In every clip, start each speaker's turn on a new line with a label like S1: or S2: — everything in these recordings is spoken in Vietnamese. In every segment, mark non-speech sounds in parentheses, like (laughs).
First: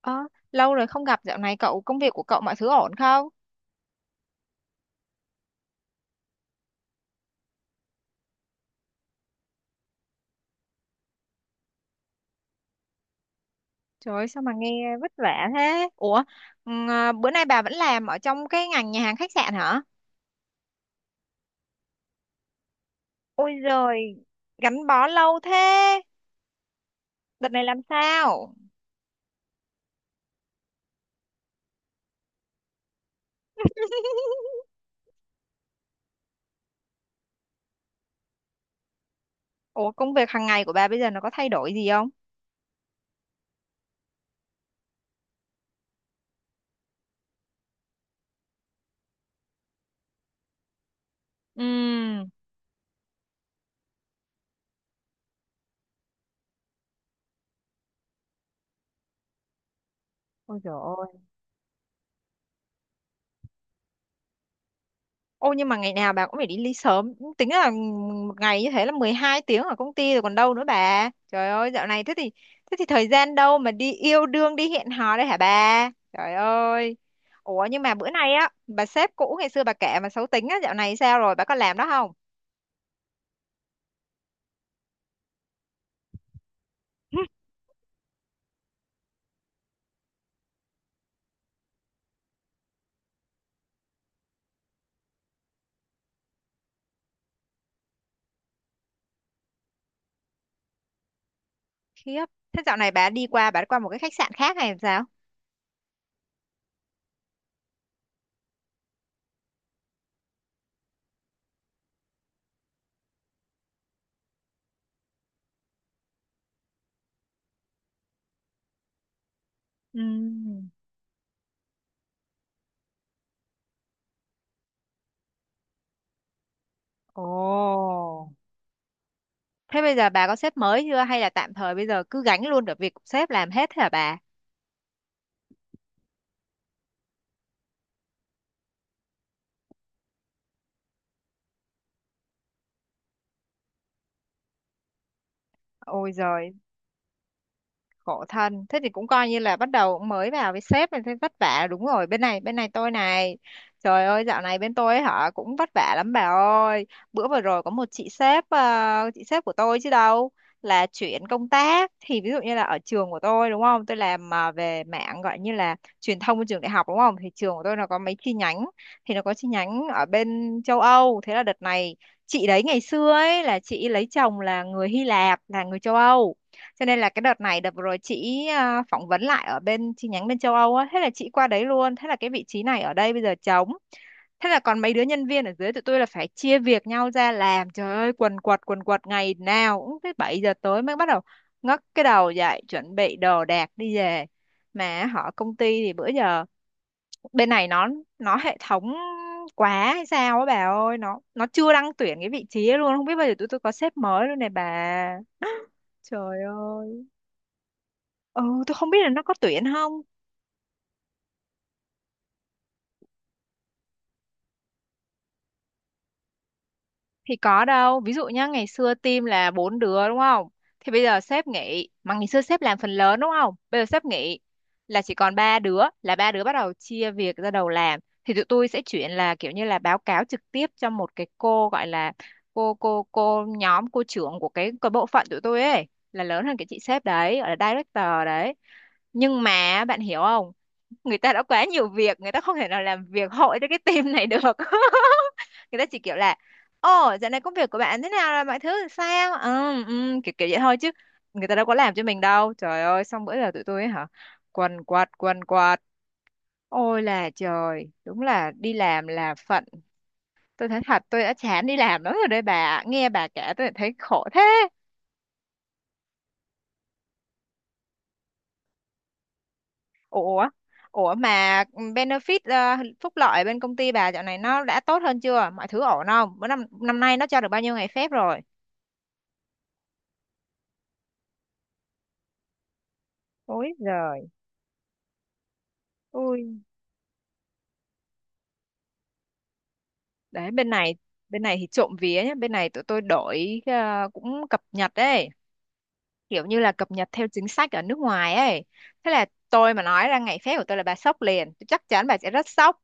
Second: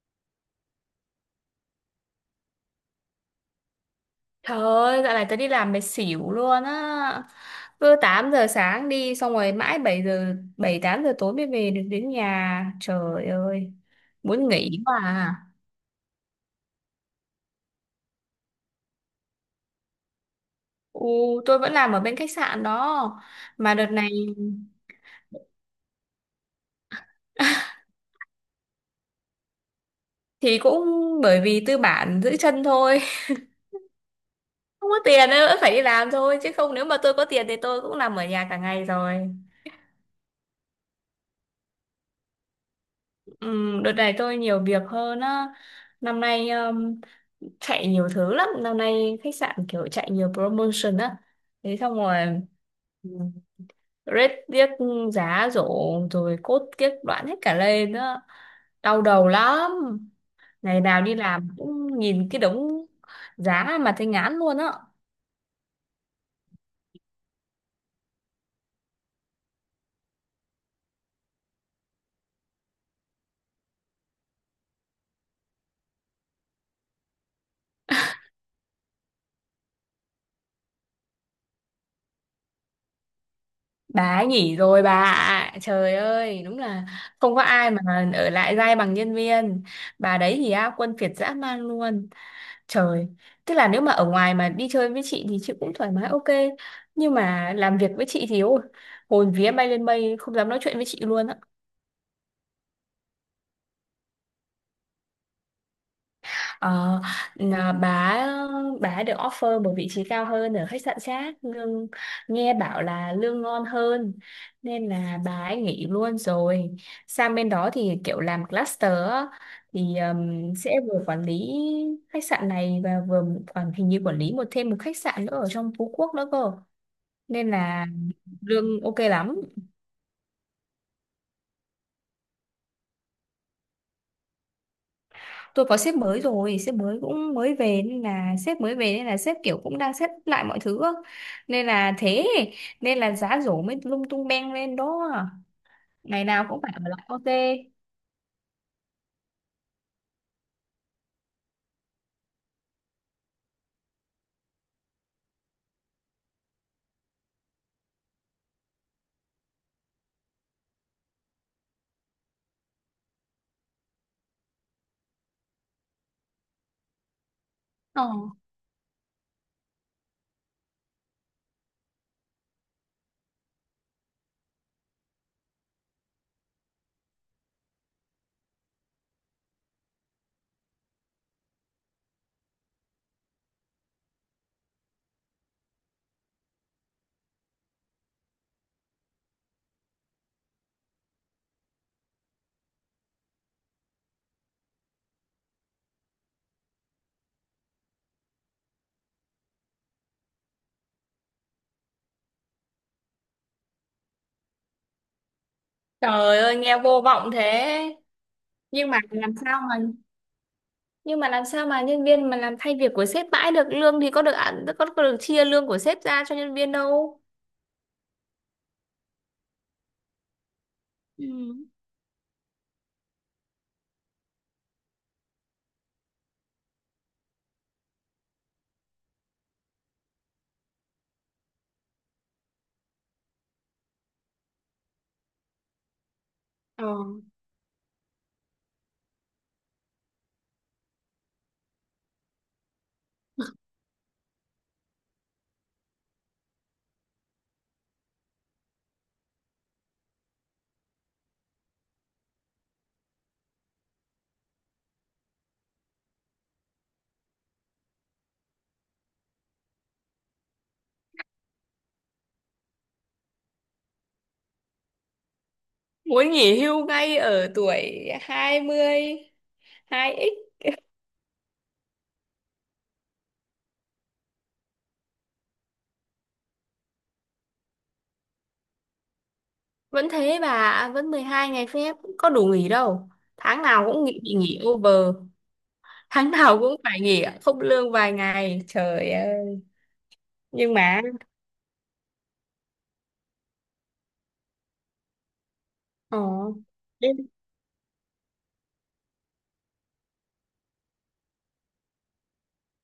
S1: Ơ, lâu rồi không gặp. Dạo này cậu, công việc của cậu, mọi thứ ổn không?
S2: Trời ơi, dạo này tớ đi làm mệt xỉu luôn á. Cứ 8 giờ sáng đi, xong rồi mãi 7 8 giờ tối mới về được đến nhà. Trời ơi,
S1: Trời ơi, sao
S2: muốn
S1: mà
S2: nghỉ
S1: nghe
S2: quá
S1: vất vả
S2: à.
S1: thế? Bữa nay bà vẫn làm ở trong cái ngành nhà hàng khách sạn hả?
S2: Ừ, tôi vẫn làm ở bên khách sạn đó.
S1: Ôi
S2: Mà đợt này
S1: giời, gắn bó lâu thế. Đợt này làm sao?
S2: thì cũng bởi vì tư bản giữ chân thôi. (laughs)
S1: (laughs)
S2: Không có tiền nên vẫn phải đi làm thôi, chứ không, nếu mà tôi có tiền thì tôi cũng làm ở nhà cả ngày rồi.
S1: Ủa, công việc hàng ngày của bà bây giờ nó có thay đổi gì không?
S2: Ừ, đợt này tôi nhiều việc hơn á. Năm nay chạy nhiều thứ lắm, năm nay khách sạn kiểu chạy nhiều promotion á,
S1: Ừ.
S2: thế xong rồi ừ, rate tiếc, giá rổ rồi cốt kiếp đoạn hết cả lên nữa, đau đầu lắm.
S1: Ôi
S2: Ngày nào đi
S1: giời.
S2: làm cũng nhìn cái đống giá mà thấy ngán luôn á.
S1: Ô nhưng mà ngày nào bà cũng phải đi ly sớm. Tính là một ngày như thế là 12 tiếng ở công ty rồi còn đâu nữa bà. Trời ơi, dạo này thế thì, thế thì thời gian đâu mà đi yêu đương, đi hẹn hò đây hả bà? Trời ơi. Ủa nhưng mà bữa nay á, bà sếp cũ ngày xưa bà kể mà xấu tính á, dạo này sao rồi, bà có làm đó không?
S2: Bà ấy nghỉ rồi bà ạ. Trời ơi, đúng là không có
S1: (laughs)
S2: ai mà ở lại dai bằng nhân viên. Bà đấy thì á quân kiệt dã man luôn. Trời, tức là nếu mà ở ngoài mà đi chơi với chị thì chị cũng thoải mái, ok. Nhưng mà làm việc với chị thì ôi, hồn vía bay lên mây, không dám nói chuyện với chị luôn á.
S1: Khiếp. Thế dạo này bà đi qua, bà đi qua một cái khách sạn khác hay làm sao?
S2: Ờ, là bà được offer một vị trí cao hơn ở khách sạn khác, lương nghe bảo là lương ngon hơn, nên là bà ấy nghỉ luôn rồi. Sang bên đó thì kiểu làm cluster á, thì
S1: Ừ.
S2: sẽ vừa quản lý khách sạn này và vừa hình như quản lý thêm một khách sạn nữa ở trong Phú Quốc nữa cơ,
S1: Ồ.
S2: nên là lương ok lắm.
S1: Thế bây giờ bà có sếp mới chưa hay là tạm thời bây giờ cứ gánh luôn được việc của sếp làm hết thế hả bà?
S2: Tôi có sếp mới rồi, sếp mới cũng mới về, nên là sếp mới về, nên là sếp kiểu cũng đang xếp lại mọi thứ á. Nên là thế, nên là giá rổ mới lung tung beng lên đó,
S1: Ôi
S2: ngày nào
S1: giời,
S2: cũng phải ở lại OT.
S1: khổ thân. Thế thì cũng coi như là bắt đầu mới vào với sếp nên thấy vất vả, đúng rồi. Bên này tôi này, trời ơi, dạo này bên tôi ấy hả, cũng vất vả lắm bà ơi. Bữa vừa rồi có một chị sếp, chị sếp của tôi chứ đâu, là chuyển công tác. Thì ví dụ như là ở trường của tôi đúng không, tôi làm về mạng, gọi như là truyền thông của trường đại học đúng không, thì trường của tôi nó có
S2: Ờ.
S1: mấy chi nhánh, thì nó có chi nhánh ở bên châu Âu. Thế là đợt này chị đấy, ngày xưa ấy là chị lấy chồng là người Hy Lạp, là người châu Âu, cho nên là cái đợt này, đợt vừa rồi chị phỏng vấn lại ở bên chi nhánh bên châu Âu á, thế là chị qua đấy luôn, thế là cái vị trí này ở đây bây giờ trống. Thế là còn mấy đứa nhân viên ở dưới tụi tôi là phải chia việc nhau ra làm. Trời ơi, quần quật quần quật, ngày nào cũng tới 7 giờ tối mới bắt đầu ngóc cái đầu dậy chuẩn bị đồ đạc đi về. Mà họ, công ty thì bữa giờ bên này nó hệ thống quá hay sao á bà ơi, nó chưa đăng tuyển cái vị trí ấy luôn, không biết bao giờ tụi tôi có sếp mới luôn này bà.
S2: Trời
S1: Trời
S2: ơi nghe vô
S1: ơi.
S2: vọng thế.
S1: Ừ, tôi không
S2: nhưng
S1: biết
S2: mà
S1: là nó có
S2: làm sao
S1: tuyển
S2: mà
S1: không.
S2: nhưng mà làm sao mà nhân viên mà làm thay việc của sếp mãi được? Lương thì có được ăn, có được chia lương của sếp ra cho nhân viên đâu.
S1: Thì có đâu. Ví dụ nhá, ngày xưa team là 4 đứa đúng không? Thì bây giờ sếp
S2: Ừ.
S1: nghỉ. Mà ngày xưa sếp làm phần lớn đúng không? Bây giờ sếp nghỉ là chỉ còn 3 đứa. Là 3 đứa bắt đầu chia việc ra đầu làm. Thì tụi tôi sẽ chuyển là kiểu như là báo cáo trực tiếp cho một cái cô gọi là cô trưởng của cái bộ phận tụi tôi ấy. Là lớn hơn cái chị
S2: Ờ.
S1: sếp đấy, gọi là director đấy. Nhưng mà bạn hiểu không? Người ta đã quá nhiều việc, người ta không thể nào làm việc hội cho cái team này được. (laughs) Người ta chỉ kiểu là, ồ dạo này công việc của bạn thế nào rồi, mọi thứ sao, kiểu kiểu vậy thôi chứ người ta đâu có làm cho mình đâu, trời ơi. Xong bữa giờ tụi tôi ấy hả, quần quật quần quật, ôi là trời, đúng là đi làm là phận. Tôi thấy thật, tôi đã chán đi làm lắm rồi đây bà ạ. Nghe bà kể tôi thấy khổ thế.
S2: Muốn nghỉ hưu ngay ở tuổi 22
S1: Ủa,
S2: x.
S1: ủa mà benefit, phúc lợi bên công ty bà dạo này nó đã tốt hơn chưa? Mọi thứ ổn không? Bữa năm năm nay nó cho được bao nhiêu ngày phép rồi?
S2: Vẫn thế bà ạ, vẫn 12 ngày phép, có đủ nghỉ đâu. Tháng
S1: Ôi
S2: nào cũng
S1: giời,
S2: nghỉ, bị nghỉ over, tháng nào
S1: ui.
S2: cũng phải nghỉ không lương vài ngày. Trời ơi,
S1: Đấy
S2: nhưng mà
S1: bên này thì trộm vía nhá, bên này tụi tôi đổi cũng cập nhật đấy,
S2: ờ,
S1: kiểu như là cập nhật
S2: đến
S1: theo chính sách ở nước ngoài ấy. Thế là tôi mà nói ra ngày phép của tôi là bà sốc liền, tôi chắc chắn bà sẽ rất sốc.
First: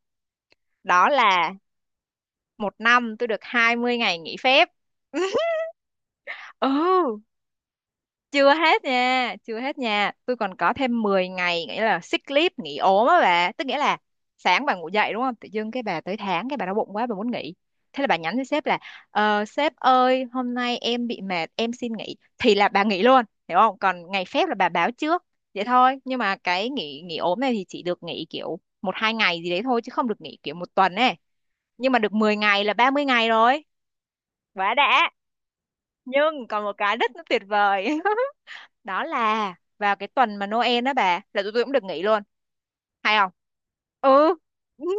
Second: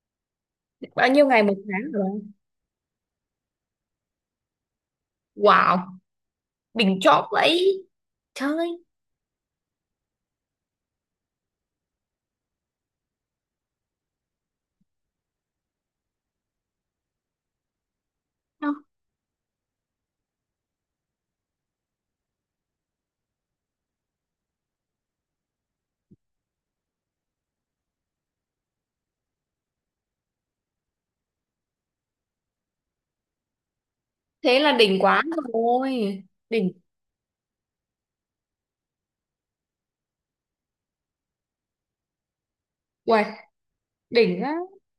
S2: bao
S1: Đó
S2: nhiêu ngày
S1: là
S2: một tháng rồi?
S1: một năm tôi được 20 ngày nghỉ phép. (laughs)
S2: Wow,
S1: Ừ,
S2: đỉnh chóp vậy.
S1: chưa
S2: Trời ơi,
S1: hết nha chưa hết nha, tôi còn có thêm 10 ngày, nghĩa là sick leave, nghỉ ốm á bà, tức nghĩa là sáng bà ngủ dậy đúng không, tự dưng cái bà tới tháng, cái bà đau bụng quá bà muốn nghỉ, thế là bà nhắn cho sếp
S2: không,
S1: là, sếp ơi hôm nay em bị mệt em xin nghỉ, thì là bà nghỉ luôn, hiểu không? Còn ngày phép là bà báo trước vậy thôi. Nhưng mà cái nghỉ nghỉ ốm này thì chỉ được nghỉ kiểu một hai ngày gì đấy thôi chứ không được nghỉ kiểu một tuần ấy. Nhưng mà được 10 ngày là 30 ngày rồi,
S2: thế là
S1: quá
S2: đỉnh
S1: đã.
S2: quá rồi.
S1: Nhưng còn một
S2: Đỉnh,
S1: cái rất là tuyệt vời, (laughs) đó là vào cái tuần mà Noel đó bà, là tụi tôi cũng được nghỉ luôn, hay
S2: uầy,
S1: không? Ừ.
S2: đỉnh á.
S1: (laughs)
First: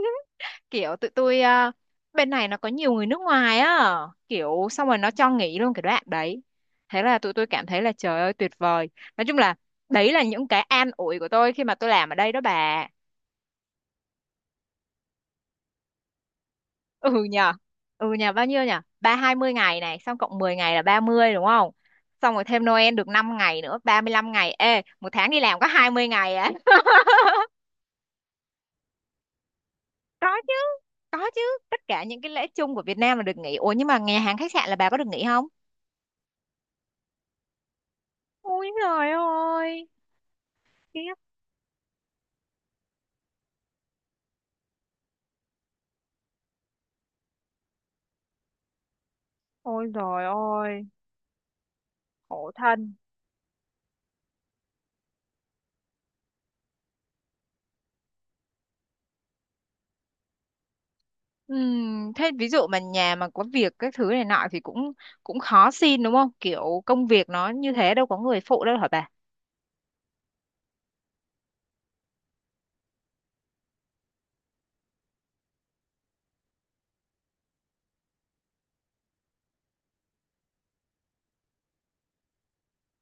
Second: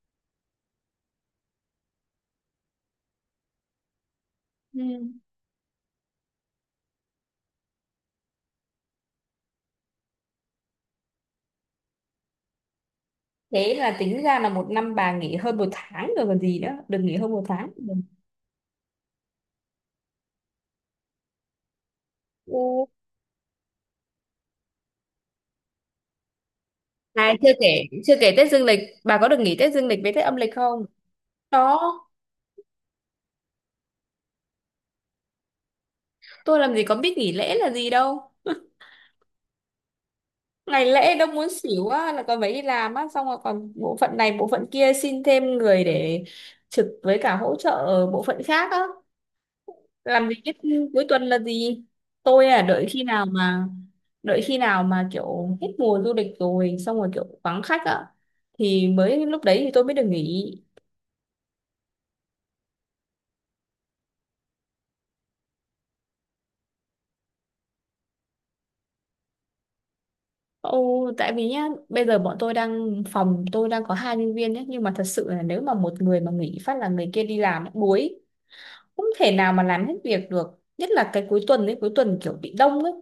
S1: Kiểu tụi tôi bên này nó có nhiều người nước ngoài á, kiểu
S2: Ừ.
S1: xong rồi nó cho nghỉ luôn cái đoạn đấy. Thế là tụi tôi cảm thấy là trời ơi tuyệt vời. Nói chung là đấy là những cái an ủi của tôi khi mà tôi làm ở đây đó bà.
S2: Thế là tính ra là một năm bà nghỉ hơn một tháng rồi còn gì nữa, được nghỉ
S1: ừ
S2: hơn một
S1: nhờ
S2: tháng.
S1: ừ nhờ bao nhiêu nhờ, hai mươi ngày này xong cộng 10 ngày là 30 đúng không, xong rồi thêm
S2: Ừ.
S1: Noel được 5 ngày nữa, 35 ngày. Ê, một tháng đi làm có 20 ngày á.
S2: Này, chưa kể Tết dương lịch, bà có được nghỉ Tết dương lịch với Tết
S1: có
S2: âm
S1: chứ
S2: lịch không?
S1: có chứ,
S2: Đó,
S1: tất cả những cái lễ chung của Việt Nam là được nghỉ. Ủa nhưng mà nhà hàng khách sạn là bà có được nghỉ không?
S2: tôi làm gì có biết nghỉ lễ là gì đâu.
S1: Ôi trời ơi,
S2: Ngày lễ
S1: tiếc.
S2: đâu muốn xỉu á, là còn phải đi làm á, xong rồi còn bộ phận này, bộ phận kia xin thêm người để trực với cả hỗ trợ ở bộ phận khác á.
S1: Ôi trời
S2: Làm gì biết
S1: ơi,
S2: cuối tuần là gì. Tôi
S1: khổ
S2: à,
S1: thân.
S2: đợi khi nào mà kiểu hết mùa du lịch rồi, xong rồi kiểu vắng khách á, thì mới lúc đấy thì tôi mới được nghỉ.
S1: Thế ví dụ mà nhà mà có việc các thứ này nọ thì cũng, cũng khó xin đúng không, kiểu công việc nó như thế đâu có người phụ đâu hả bà?
S2: Ồ, tại vì nhá, bây giờ bọn tôi đang phòng tôi đang có hai nhân viên nhé, nhưng mà thật sự là nếu mà một người mà nghỉ phát là người kia đi làm buổi, không thể nào mà làm hết việc được, nhất là cái cuối tuần ấy, cuối tuần kiểu bị đông ấy,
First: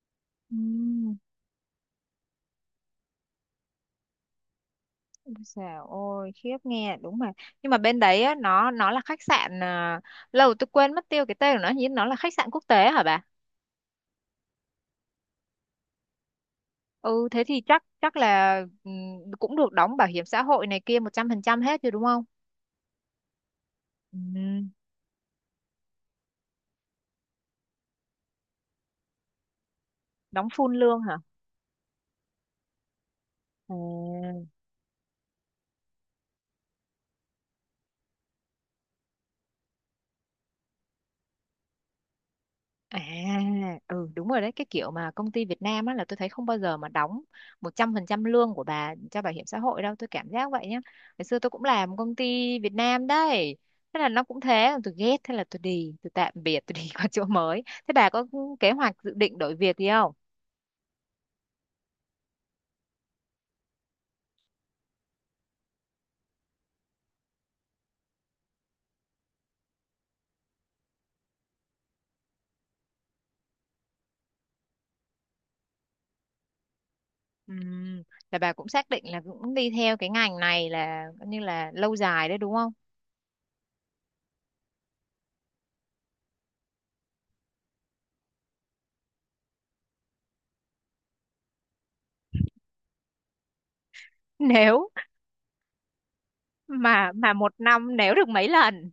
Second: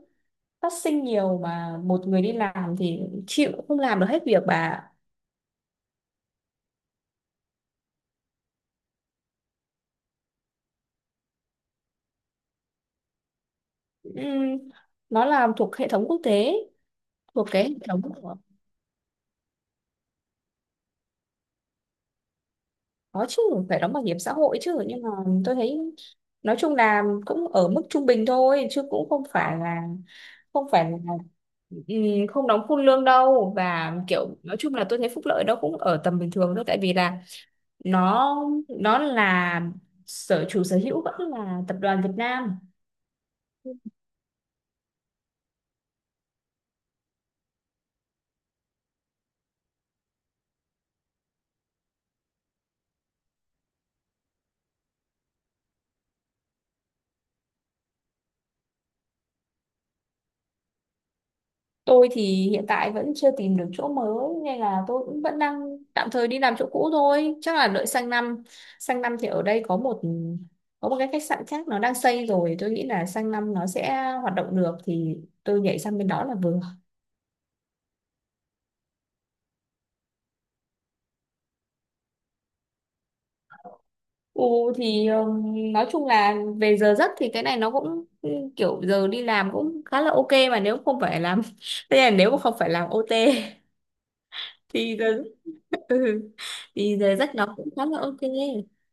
S2: phát sinh
S1: Ừm.
S2: nhiều mà một người đi làm thì chịu không làm được hết việc bà.
S1: Ôi dào ôi, khiếp, nghe đúng mà. Nhưng mà bên đấy á, nó là khách sạn à, lâu tôi quên mất tiêu cái tên của nó, nhưng nó là khách sạn quốc tế hả bà?
S2: Ừm, nó làm thuộc hệ thống quốc tế,
S1: Ừ, thế
S2: thuộc
S1: thì
S2: cái hệ
S1: chắc
S2: thống
S1: chắc
S2: của.
S1: là, ừ, cũng được đóng bảo hiểm xã hội này kia 100% hết rồi đúng không?
S2: Có chứ, phải đóng bảo hiểm xã hội
S1: Ừ,
S2: chứ, nhưng mà tôi thấy nói chung là cũng ở mức trung bình thôi, chứ cũng không phải là,
S1: đóng
S2: không
S1: full
S2: phải là
S1: lương hả?
S2: không đóng full lương đâu.
S1: À,
S2: Và kiểu nói chung là tôi thấy phúc lợi nó cũng ở tầm bình thường thôi, tại vì là nó nó là chủ sở hữu vẫn là tập đoàn Việt Nam.
S1: à ừ đúng rồi đấy, cái kiểu mà công ty Việt Nam á là tôi thấy không bao giờ mà đóng 100% lương của bà cho bảo hiểm xã hội đâu, tôi cảm giác vậy nhá. Ngày xưa tôi cũng làm công ty Việt Nam đấy. Thế là nó cũng thế, tôi ghét, thế là tôi đi, tôi tạm biệt, tôi đi (laughs) qua chỗ mới. Thế bà có kế hoạch dự định đổi việc gì không?
S2: Tôi thì hiện tại vẫn chưa tìm được chỗ mới, nên là tôi cũng vẫn đang tạm thời đi làm chỗ cũ thôi, chắc là đợi sang năm, sang năm thì ở đây có một, cái khách sạn khác nó đang xây rồi, tôi nghĩ là sang năm nó sẽ hoạt động được thì tôi nhảy sang bên đó là vừa.
S1: Ừm, Là bà cũng xác định là cũng đi theo cái ngành này là coi như là lâu dài đấy đúng không?
S2: Ừ, thì nói chung là về giờ giấc thì cái này nó cũng ừ, kiểu giờ đi làm cũng khá là ok, mà nếu không phải làm (laughs) thế là nếu mà không phải làm OT
S1: (laughs) Nếu
S2: thì giờ (laughs) ừ. Thì
S1: mà
S2: giờ giấc
S1: một
S2: nó cũng khá
S1: năm
S2: là
S1: nếu
S2: ok.
S1: được mấy lần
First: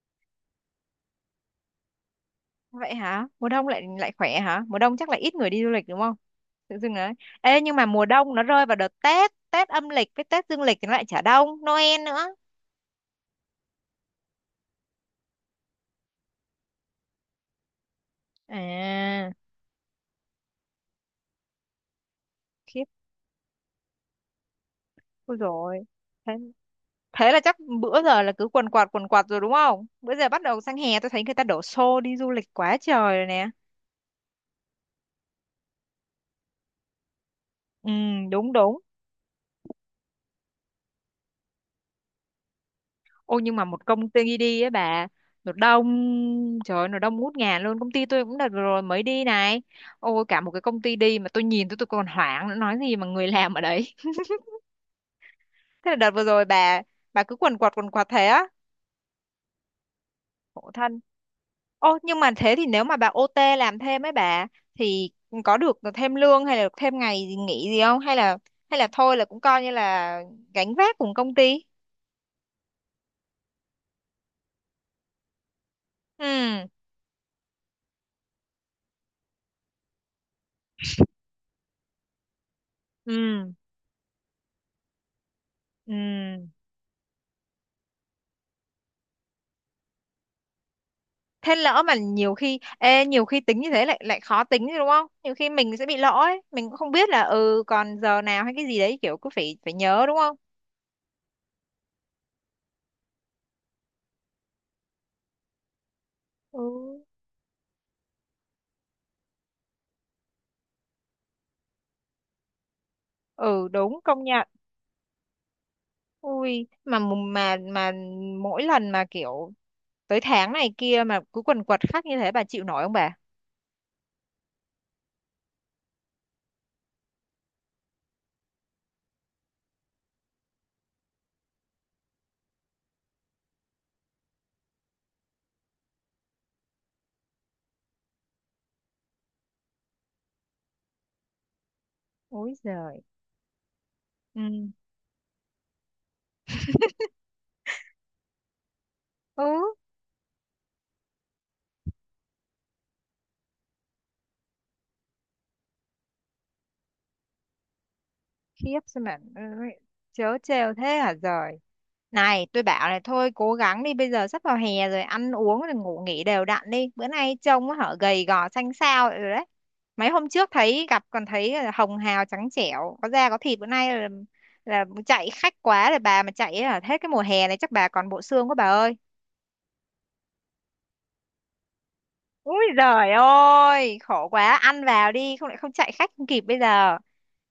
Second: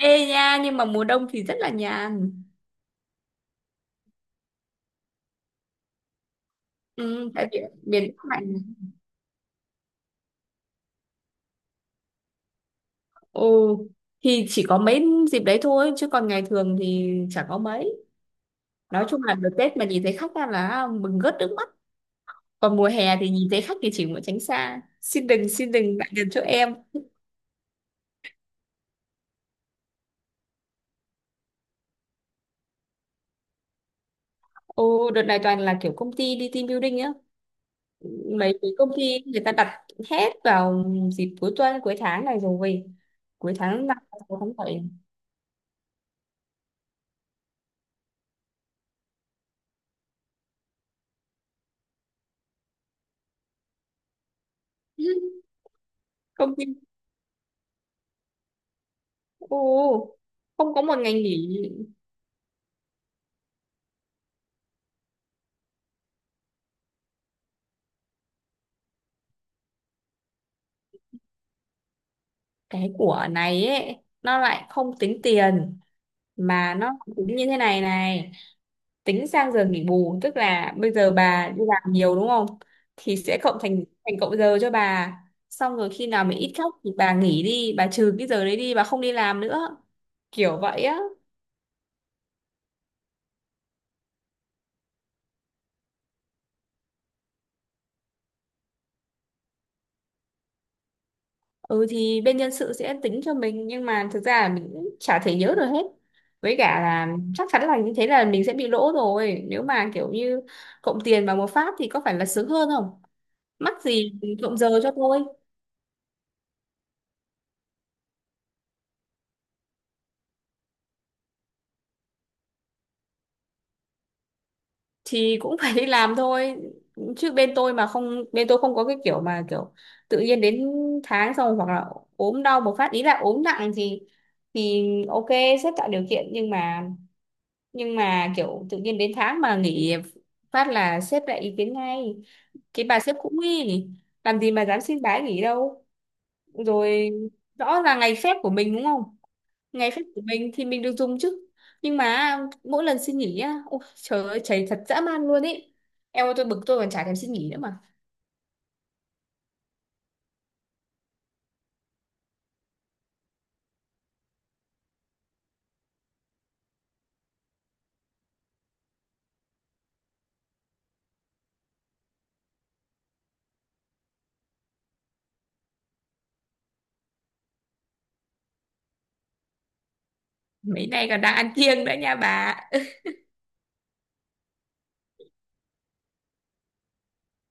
S2: Ê nha, nhưng mà mùa đông thì rất là nhàn.
S1: vậy hả? Mùa đông lại lại khỏe hả? Mùa đông chắc là ít người đi du lịch đúng không? Tự dưng đấy.
S2: Ừ, tại vì
S1: Ê nhưng mà mùa
S2: miền Bắc
S1: đông nó
S2: lạnh.
S1: rơi vào đợt Tết, Tết âm lịch với Tết dương lịch thì nó lại chả đông, Noel nữa.
S2: Ồ, thì chỉ có mấy dịp đấy thôi chứ còn ngày thường thì chả có mấy. Nói chung
S1: À,
S2: là đợt Tết mà nhìn thấy khách ra là mừng rớt nước mắt, còn
S1: khiếp,
S2: mùa hè thì nhìn thấy khách thì chỉ muốn tránh xa, xin
S1: ôi
S2: đừng, xin
S1: rồi.
S2: đừng lại gần
S1: Thế,
S2: chỗ em.
S1: thế là chắc bữa giờ là cứ quần quạt rồi đúng không? Bữa giờ bắt đầu sang hè tôi thấy người ta đổ xô đi du lịch quá trời rồi nè.
S2: Ồ, đợt này toàn là kiểu công ty đi team building á,
S1: Ừ đúng
S2: mấy cái
S1: đúng.
S2: công ty người ta đặt hết vào dịp cuối tuần, cuối tháng này rồi,
S1: Ôi
S2: cuối
S1: nhưng mà một
S2: tháng 5,
S1: công ty
S2: cuối tháng
S1: đi ấy
S2: bảy
S1: bà, nó đông, trời ơi nó đông ngút ngàn luôn. Công ty tôi cũng đợt vừa rồi mới đi này. Ôi, cả một cái công ty đi mà tôi nhìn tôi còn hoảng nữa, nói gì mà người làm ở đấy.
S2: (laughs)
S1: (laughs) Thế là đợt vừa rồi
S2: Công ty.
S1: bà cứ quần quật thế á.
S2: Ô,
S1: Khổ
S2: không có một
S1: thân.
S2: ngày nghỉ.
S1: Ô nhưng mà thế thì nếu mà bà OT làm thêm ấy bà, thì có được thêm lương hay là được thêm ngày gì nghỉ gì không? Hay là thôi là cũng coi như là gánh vác cùng công ty?
S2: Cái của này ấy nó lại không tính tiền,
S1: Ừ
S2: mà nó tính như thế này này, tính sang giờ nghỉ bù. Tức là bây giờ bà đi làm nhiều đúng không, thì sẽ
S1: Ừ
S2: cộng thành thành cộng giờ cho bà, xong rồi
S1: Ừ
S2: khi nào mà ít khóc thì bà nghỉ đi, bà trừ cái giờ đấy đi, bà không đi làm nữa, kiểu vậy á.
S1: thế lỡ mà nhiều khi ê, nhiều khi tính như thế lại, lại khó tính chứ đúng không, nhiều khi mình sẽ bị lỗ ấy, mình cũng không biết là ừ còn giờ nào hay cái gì đấy, kiểu cứ phải phải nhớ đúng không?
S2: Ừ, thì bên nhân sự sẽ tính cho mình, nhưng mà thực ra là mình cũng chả thể nhớ được hết, với
S1: ừ
S2: cả là chắc chắn là như thế là mình sẽ bị lỗ rồi, nếu mà kiểu như cộng tiền vào một phát thì có phải là sướng hơn không?
S1: ừ
S2: Mắc
S1: đúng,
S2: gì
S1: công nhận.
S2: cộng giờ cho tôi.
S1: Ui mà mà mỗi lần mà kiểu tới tháng này kia mà cứ quần quật khắc như thế bà chịu nổi không bà?
S2: Thì cũng (laughs) phải đi làm thôi, chứ bên tôi không có cái kiểu mà kiểu tự nhiên đến tháng, xong hoặc là ốm đau một phát, ý là ốm nặng thì ok, sếp tạo điều kiện, nhưng mà kiểu tự nhiên đến tháng mà nghỉ phát là sếp lại ý kiến ngay.
S1: Ôi
S2: Cái
S1: giời.
S2: bà sếp cũng nghi, làm
S1: ừ
S2: gì mà dám xin bái nghỉ đâu. Rồi, rõ là ngày phép của mình đúng không,
S1: ừ
S2: ngày phép của mình thì mình được dùng chứ, nhưng mà mỗi lần xin nghỉ á, ôi trời ơi, chảy thật dã man luôn ý. Em ơi, tôi bực tôi còn chả thèm xin nghỉ nữa mà.
S1: khiếp, sao mà chớ trêu thế hả giời. Này, tôi bảo này, thôi cố gắng đi, bây giờ sắp vào hè rồi, ăn uống rồi ngủ nghỉ đều đặn đi. Bữa nay trông á, hở, gầy gò xanh xao rồi đấy. Mấy hôm trước thấy gặp còn thấy là hồng hào trắng trẻo, có da có thịt, bữa nay là chạy khách quá rồi bà, mà chạy ở hết cái mùa hè này chắc bà còn bộ xương quá bà ơi.
S2: Mấy nay còn đang ăn kiêng nữa nha bà.
S1: Úi giời ơi, khổ quá, ăn vào đi không lại không chạy khách không kịp bây giờ.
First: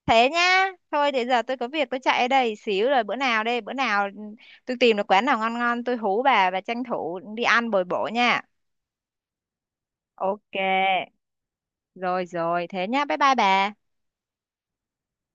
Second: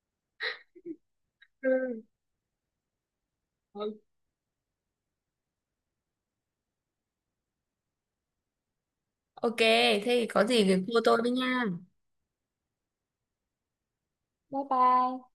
S1: Thế nhá, thôi thì giờ tôi có việc, tôi chạy ở
S2: (laughs)
S1: đây xíu rồi, bữa nào đây, bữa
S2: Ừ.
S1: nào tôi tìm được quán nào ngon ngon tôi hú bà và tranh thủ đi ăn bồi bổ nha.
S2: Ok, thế thì có
S1: OK,
S2: gì thì cô tôi với nha.
S1: rồi rồi, thế nhá, bye bye bà.
S2: Bye bye.